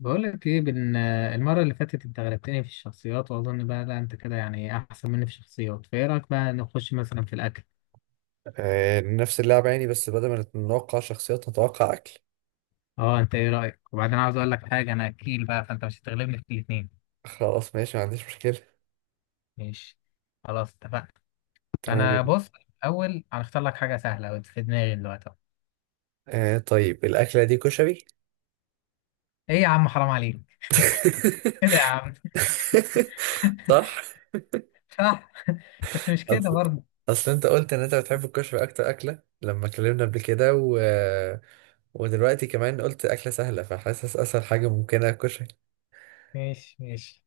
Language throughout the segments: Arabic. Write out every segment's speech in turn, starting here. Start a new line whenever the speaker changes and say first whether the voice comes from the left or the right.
left: بقول لك ايه المره اللي فاتت انت غلبتني في الشخصيات، واظن بقى لا انت كده يعني احسن مني في الشخصيات، فايه رايك بقى نخش مثلا في الاكل؟
right: نفس اللعبة يعني، بس بدل ما نتوقع شخصيات نتوقع أكل.
left: اه انت ايه رايك؟ وبعدين عاوز اقول لك حاجه، انا اكيل بقى، فانت مش هتغلبني في الاثنين.
right: خلاص ماشي، ما عنديش مشكلة.
left: ماشي. خلاص اتفقنا.
right: تمام
left: فانا
right: جدا.
left: بص. اول هنختار لك حاجه سهله وانت في دماغي دلوقتي أهو.
right: طيب، الأكلة دي كشري.
left: ايه يا عم، حرام عليك! كده يا عم.
right: صح.
left: صح. بس مش كده
right: أصل
left: برضه.
right: أصل أنت قلت إن أنت بتحب الكشري أكتر أكلة لما اتكلمنا قبل كده ودلوقتي كمان قلت أكلة سهلة، فحاسس أسهل حاجة ممكنة كشري.
left: ماشي ماشي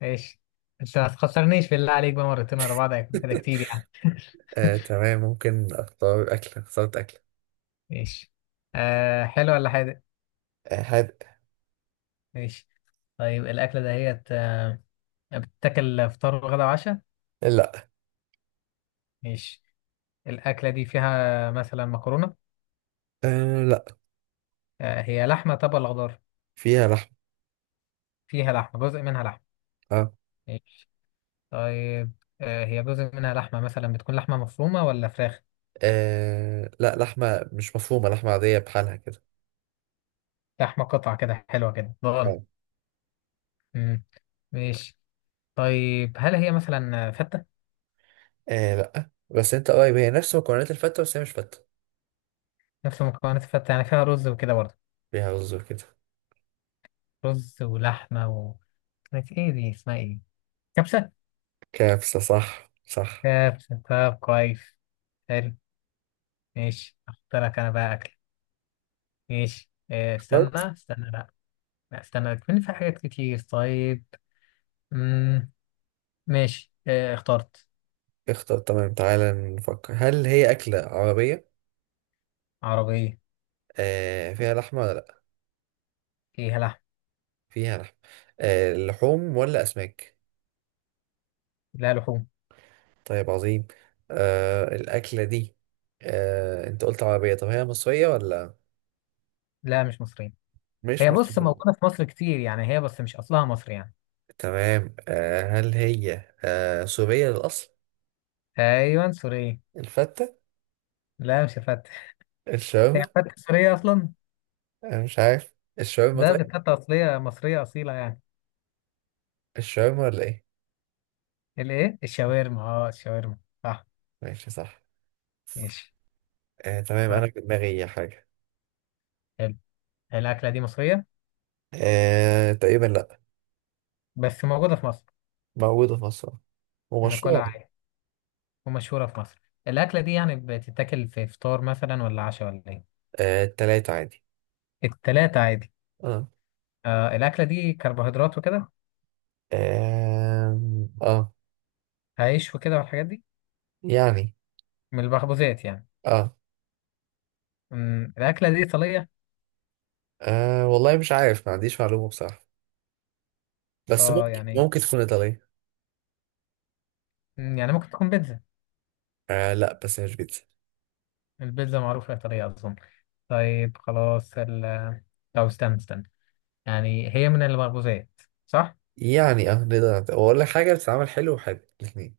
left: ماشي. انت ما تخسرنيش بالله عليك بقى، مرتين ورا بعض هيكون كده كتير يعني.
right: تمام. ممكن أختار أكلة اخترت أكلة.
left: ماشي. آه، حلو ولا حاجه؟
right: هاد.
left: ماشي. طيب الأكلة دهيت بتتاكل فطار وغدا وعشاء؟
right: لا.
left: ماشي. الأكلة دي فيها مثلا مكرونة؟
right: لا،
left: هي لحمة طب ولا خضار؟
right: فيها لحم.
left: فيها لحمة، جزء منها لحمة.
right: آه.
left: ماشي. طيب هي جزء منها لحمة، مثلا بتكون لحمة مفرومة ولا فراخ؟
right: لا، لحمة مش مفرومة، لحمة عادية بحالها كده.
left: لحمة قطعة كده، حلوة كده
right: اه.
left: ضغن. مم. ماشي. طيب هل هي مثلا فتة؟
right: لا بس انت قريب، هي نفس مكونات الفتة بس هي مش فتة.
left: نفس مكونات الفتة، يعني فيها رز وكده برضه؟
right: فيها رز وكده.
left: رز ولحمة و... كانت ايه دي، اسمها ايه؟ كبسة.
right: كبسة، صح صح.
left: كبسة، طب كويس. حلو. ماشي، اختار لك انا بقى اكل. ماشي،
right: اخترت
left: استنى استنى، لا لا، استنى كمان في حاجات كتير. طيب. مم. ماشي، اخترت.
right: اختار. تمام، تعالى نفكر، هل هي أكلة عربية؟
left: عربية.
right: فيها لحمة ولا لأ؟
left: فيها لحم.
right: فيها لحمة. لحوم ولا أسماك؟
left: لا، لحوم.
right: طيب، عظيم. آه الأكلة دي آه أنت قلت عربية، طب هي مصرية ولا؟
left: لا مش مصرية.
right: مش
left: هي بص،
right: مصرية.
left: موجودة في مصر كتير يعني، هي بس مش اصلها مصري يعني.
right: تمام، هل هي... سورية للأصل؟
left: ايوه، سورية.
right: الفتة.
left: لا، مش فتة.
right: الشاورما.
left: هي فتة سورية اصلا؟
right: انا مش عارف الشاورما،
left: ده
right: طيب.
left: دي فتة اصلية مصرية اصيلة يعني.
right: الشاورما ولا ايه؟
left: الايه؟ الشاورما. اه الشاورما، صح.
right: ماشي، صح.
left: ماشي.
right: تمام،
left: طيب،
right: انا في دماغي حاجه.
left: حلو. الاكلة دي مصرية،
right: تقريبا لا.
left: بس موجودة في مصر.
right: موجوده في مصر.
left: ناكلها
right: ومشهوره.
left: عادي. ومشهورة في مصر. الأكلة دي يعني بتتاكل في فطار مثلا ولا عشاء ولا إيه؟
right: التلاتة عادي.
left: التلاتة عادي.
right: اه.
left: آه، الأكلة دي كربوهيدرات وكده؟
right: آه, آه.
left: عيش وكده والحاجات دي،
right: يعني.
left: من البخبوزات يعني.
right: آه.
left: الأكلة دي إيطالية؟
right: اه والله مش عارف، ما عنديش معلومه بصراحه. بس
left: اه
right: ممكن
left: يعني.
right: ممكن تكون ايطاليه.
left: يعني ممكن تكون بيتزا،
right: لا بس مش بيتزا.
left: البيتزا معروفة إيطالية أظن. طيب خلاص ال... طب استنى استنى، يعني هي من البخبوزات، صح؟
right: يعني اه نقدر واقول لك حاجه بتتعمل حلو وحلو الاثنين.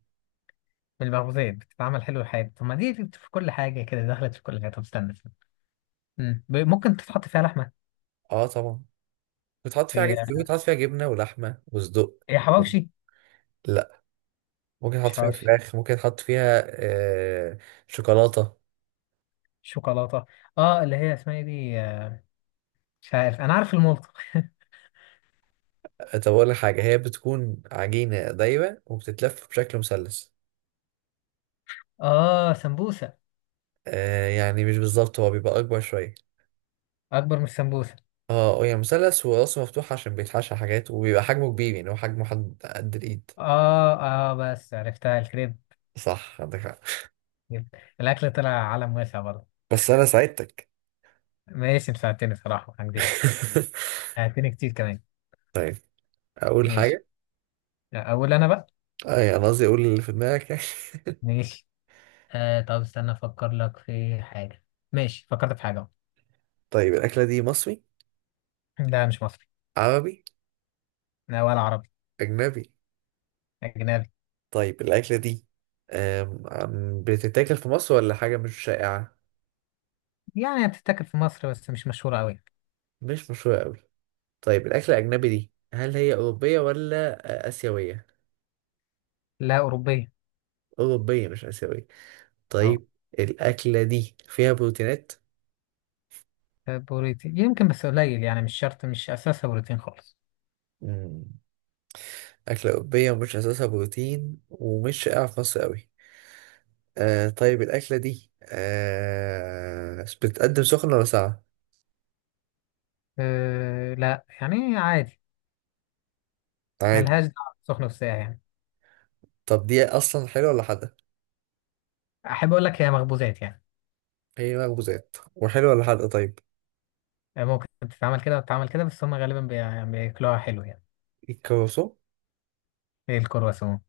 left: من البخبوزات؟ بتتعمل حلو الحاجة؟ طب ما دي في كل حاجة كده، دخلت في كل حاجة. طب استنى استنى، ممكن تتحط فيها لحمة؟
right: اه طبعا. بتحط فيها
left: هي
right: حاجات كتير، بتحط فيها جبنه ولحمه وصدق.
left: هي حواوشي؟
right: لا. ممكن احط
left: مش
right: فيها
left: حواوشي.
right: فراخ، ممكن احط فيها شوكولاته.
left: شوكولاته، اه اللي هي اسمها ايه دي؟ مش عارف، انا عارف المولت.
right: طب اقول لك حاجه، هي بتكون عجينه دايبه وبتتلف بشكل مثلث.
left: اه، سمبوسه.
right: يعني مش بالظبط، هو بيبقى اكبر شويه.
left: اكبر من السمبوسه.
right: اه، هي مثلث وراسه مفتوح عشان بيتحشى حاجات وبيبقى حجمه كبير، يعني هو حجمه حد قد الايد.
left: اه. اه بس عرفتها، الكريب.
right: صح، عندك حق.
left: كريب. الاكل طلع عالم واسع برضه.
right: بس انا ساعدتك.
left: ماشي، انت ساعدتني صراحه، ما هكدبش، ساعدتني كتير كمان.
right: طيب، اقول
left: ماشي،
right: حاجه.
left: اقول انا بقى.
right: يعني قصدي اقول اللي في دماغك يعني.
left: ماشي، آه طب استنى افكر لك في حاجه. ماشي، فكرت في حاجه أهو.
right: طيب، الاكله دي مصري؟
left: لا مش مصري.
right: عربي؟
left: لا ولا عربي.
right: اجنبي؟
left: اجنبي.
right: طيب، الأكلة دي أم- أم بتتاكل في مصر ولا حاجة مش شائعة؟
left: يعني بتتاكل في مصر بس مش مشهوره قوي.
right: مش مشهورة أوي. طيب، الأكلة الأجنبي دي هل هي أوروبية ولا آسيوية؟
left: لا، اوروبيه.
right: أوروبية مش آسيوية.
left: اه.
right: طيب، الأكلة دي فيها بروتينات؟
left: بروتين يمكن بس قليل يعني، مش شرط، مش اساسها بروتين خالص.
right: مم. أكلة أوروبية ومش أساسها بروتين ومش شائعة في مصر أوي. طيب، الأكلة دي بتتقدم سخنة ولا ساقعة؟
left: أه لا، يعني عادي.
right: عادي.
left: ملهاش دعوة بالسخن والساقع يعني.
right: طب دي أصلا حلوة ولا حادقة؟
left: أحب أقول لك هي مخبوزات يعني.
right: هي مخبوزات، وحلوة ولا حادقة طيب؟
left: ممكن تتعمل كده وتتعمل كده، بس هم غالبا يعني بياكلوها حلو يعني.
right: الكروسون؟
left: زي الكرواسون.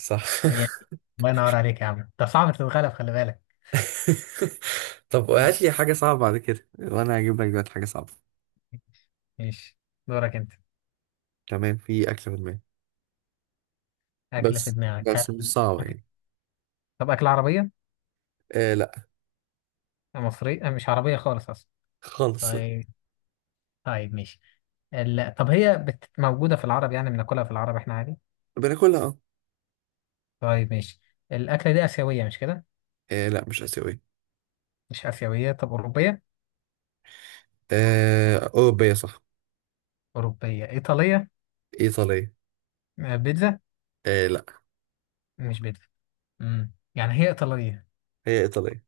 right: صح.
left: هي- الله ينور عليك يا عم، ده صعب تتغلب، خلي بالك.
right: طب هات
left: ماشي
right: لي حاجة صعبة بعد كده، وانا هجيب لك دلوقتي حاجة صعبة.
left: ماشي. دورك أنت.
right: تمام، في اكل في دماغي.
left: أكلة في
right: بس
left: دماغك،
right: بس مش
left: هل
right: صعبة يعني.
left: طب أكلة عربية؟
right: لا.
left: مصرية؟ أه، مش عربية خالص أصلا.
right: خالص لا.
left: طيب. طيب ماشي. طب هي موجودة في العرب، يعني بناكلها في العرب إحنا عادي؟
right: بناكلها اه.
left: طيب ماشي. الأكلة دي آسيوية مش كده؟
right: لا مش آسيوية.
left: مش آسيوية، طب أوروبية؟
right: أوروبية صح.
left: أوروبية إيطالية؟
right: إيطالية.
left: بيتزا؟
right: لا.
left: مش بيتزا. يعني هي إيطالية
right: هي إيطالية.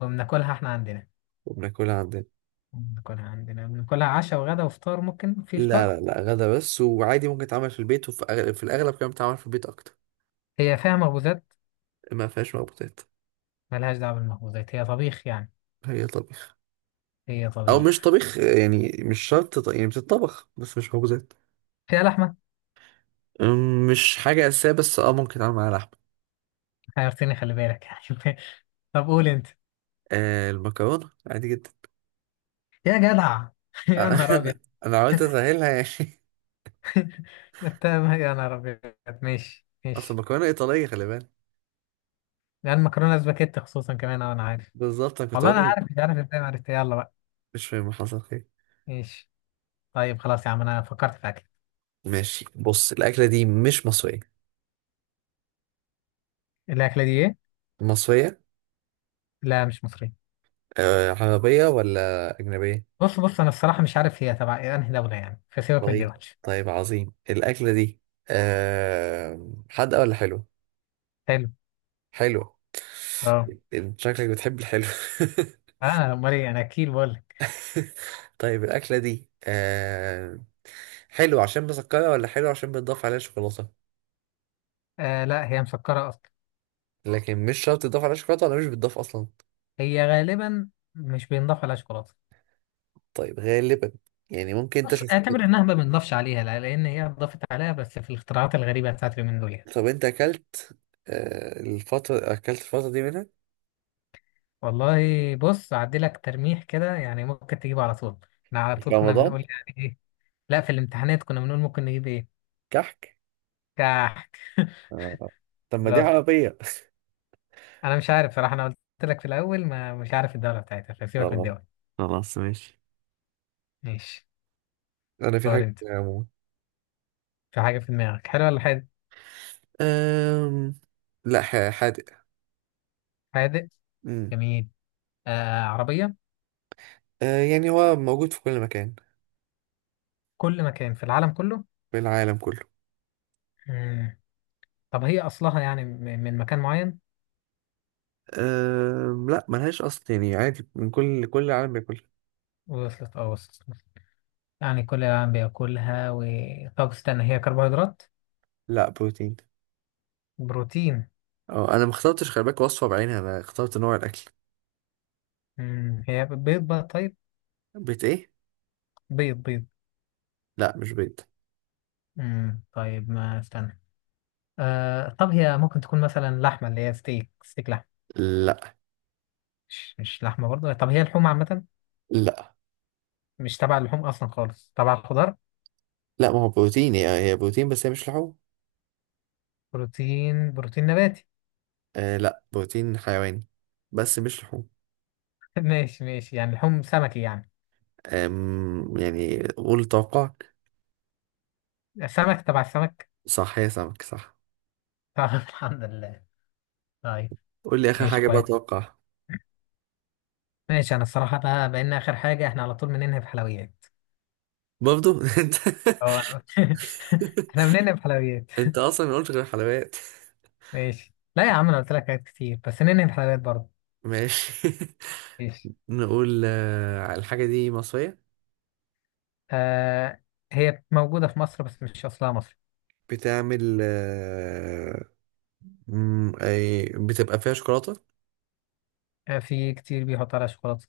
left: وبناكلها إحنا عندنا.
right: وبناكلها عندنا.
left: بناكلها عندنا، بناكلها عشاء وغدا وفطار، ممكن في
right: لا
left: فطار؟
right: لا لا، غدا بس، وعادي ممكن تتعمل في البيت، وفي أغلب، في الأغلب كمان بتتعمل في البيت أكتر.
left: هي فيها مخبوزات؟
right: ما فيهاش مخبوزات.
left: ملهاش دعوة بالمخبوزات، هي طبيخ يعني.
right: هي طبيخ.
left: هي
right: أو مش
left: طبيخ.
right: طبيخ، يعني مش شرط يعني بتطبخ بس مش مخبوزات.
left: فيها لحمة؟
right: مش حاجة أساسية بس ممكن تتعمل معاها لحمة.
left: حيرتني خلي بالك. يعني. طب قول أنت.
right: المكرونة عادي جدا.
left: يا جدع!
right: آه،
left: يا نهار أبيض.
right: أنا أنا عملت أسهلها يعني.
left: أنت يا نهار أبيض. ماشي
right: أصل
left: ماشي.
right: المكرونة إيطالية، خلي بالك.
left: لأن مكرونة سباكيت خصوصا كمان، أه، أنا عارف.
right: بالظبط أنا كنت
left: والله أنا
right: أقول.
left: عارف، مش عارف إزاي ما عرفت، يلا بقى.
right: مش فاهم، حصل خير.
left: ماشي. طيب خلاص يا عم، أنا فكرت في أكل.
right: ماشي، بص الأكلة دي مش مصرية.
left: الأكلة دي إيه؟
right: مصرية؟
left: لا مش مصرية.
right: عربية ولا أجنبية؟
left: بص بص، انا الصراحة مش عارف هي تبع إيه، انهي دولة يعني، فسيبك من دي
right: طيب.
left: وحش.
right: طيب عظيم، الأكلة دي حادقة ولا حلوة؟
left: حلو.
right: حلوة.
left: اه
right: أنت شكلك بتحب الحلو.
left: انا امال ايه، انا اكيد بقول لك.
right: طيب، الأكلة دي حلوة عشان مسكرة ولا حلوة عشان بتضاف عليها شوكولاتة؟
left: آه لا، هي مسكرة اصلا.
right: لكن مش شرط تضاف على شوكولاته ولا مش بتضاف اصلا.
left: هي غالبا مش بينضاف عليها شوكولاتة.
right: طيب، غالبا. يعني ممكن انت
left: بس
right: شفت.
left: اعتبر انها ما بينضافش عليها، لا، لان هي اتضافت عليها بس في الاختراعات الغريبة بتاعت اليومين دول يعني.
right: طب انت اكلت، الفتره اكلت، الفتره دي منها؟
left: والله بص، اعدي لك ترميح كده يعني، ممكن تجيبه على طول. احنا على
right: في
left: طول كنا
right: رمضان؟
left: بنقول يعني ايه. لا، في الامتحانات كنا بنقول ممكن نجيب ايه.
right: كحك؟
left: كح.
right: آه. طب ما دي
left: بالظبط.
right: عربية.
left: انا مش عارف صراحة، انا قلت لك في الاول ما مش عارف الدولة بتاعتها، فسيبك من
right: خلاص.
left: الدول.
right: خلاص ماشي.
left: ماشي.
right: انا في
left: اختار
right: حاجه
left: انت.
right: يا عمو.
left: في حاجة في دماغك، حلو ولا حادق؟
right: أم... لا، حادق.
left: حادق.
right: أمم.
left: جميل. آه عربية؟
right: أه، يعني هو موجود في كل مكان.
left: كل مكان في العالم كله.
right: في العالم كله.
left: مم. طب هي أصلها يعني من مكان معين؟
right: لا، ملهاش اصل يعني، عادي من كل العالم بياكلها.
left: وصلت، اه وصلت. يعني كل العالم بياكلها و... طب استنى، هي كربوهيدرات؟
right: لا، بروتين.
left: بروتين.
right: اه، انا ما اخترتش خلي بالك وصفه بعينها، انا اخترت نوع الاكل.
left: هي بيض بقى طيب؟
right: بيت ايه؟
left: بيض.
right: لا مش بيض.
left: طيب ما استنى، آه طب هي ممكن تكون مثلا لحمة، اللي هي ستيك، ستيك.
right: لا
left: مش لحمة برضه؟ طب هي لحوم عامة؟
right: لا
left: مش تبع اللحوم أصلا خالص، تبع الخضار؟
right: لا، ما هو بروتين، هي بروتين بس هي مش لحوم.
left: بروتين نباتي؟
right: لا، بروتين حيواني. بس مش لحوم.
left: ماشي ماشي، يعني لحوم سمكي يعني.
right: يعني قول توقعك.
left: سمك، تبع السمك.
right: صح، هي سمك صح.
left: طيب. الحمد لله. طيب
right: قول لي اخر
left: ماشي
right: حاجه بقى
left: كويس.
right: توقع.
left: ماشي انا الصراحة بقى، بقينا اخر حاجة، احنا على طول بننهي بحلويات.
right: برضو. انت.
left: اه انا احنا بننهي بحلويات.
right: انت اصلا ما قلتش غير حلويات.
left: ماشي، لا يا عم انا قلت لك حاجات كتير، بس ننهي بحلويات برضه.
right: ماشي.
left: ماشي.
right: نقول الحاجه دي مصريه.
left: آه، هي موجودة في مصر بس مش اصلها مصري.
right: بتعمل آه، أي بتبقى فيها شوكولاته.
left: آه، في كتير بيحط عليها شوكولاتة،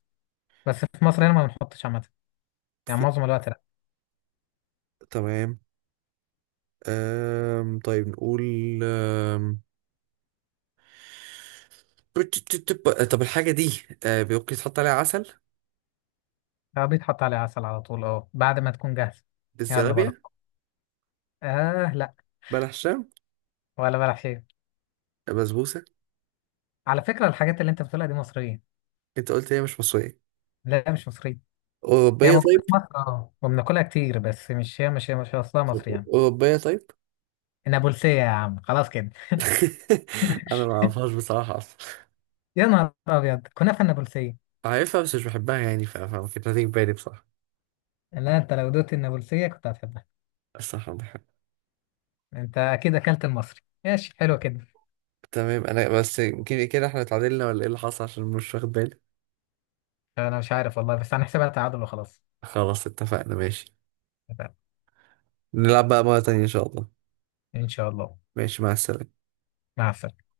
left: بس في مصر هنا ما بنحطش عامة. يعني
right: في
left: معظم الوقت لا.
right: تمام. طيب نقول. أم طب الحاجة دي ممكن تحط عليها عسل؟
left: آه بيتحط عليها عسل على طول، اه بعد ما تكون جاهزة. يلا بره!
right: الزلابية؟
left: آه لا.
right: بلح الشام؟
left: ولا بلح شيء.
right: بسبوسة؟
left: على فكرة الحاجات اللي انت بتقولها دي مصرية.
right: انت قلت هي مش مصرية.
left: لا مش مصرية. هي
right: أوروبية
left: موجودة
right: طيب.
left: في مصر اه، وبناكلها كتير، بس مش هي، مش هي، مش اصلها
right: طب
left: مصري يعني.
right: أوروبية طيب.
left: النابلسية يا عم، خلاص كده.
right: أنا ما أعرفهاش بصراحة أصلا.
left: يا نهار ابيض، كنافة النابلسية.
right: عارفها بس مش بحبها يعني، فما كانت هتيجي في بالي بصراحة.
left: لا انت لو دوت النابلسية كنت هتحبها.
right: الصراحة ما بحبها.
left: انت اكيد اكلت المصري، ماشي حلو كده.
right: تمام، أنا بس يمكن كده احنا اتعادلنا، ولا ايه اللي حصل عشان مش واخد بالي؟
left: انا مش عارف والله، بس هنحسبها تعادل وخلاص.
right: خلاص اتفقنا ماشي. نلعب بقى مرة تانية إن شاء الله.
left: ان شاء الله.
right: ماشي، مع السلامة.
left: مع السلامة.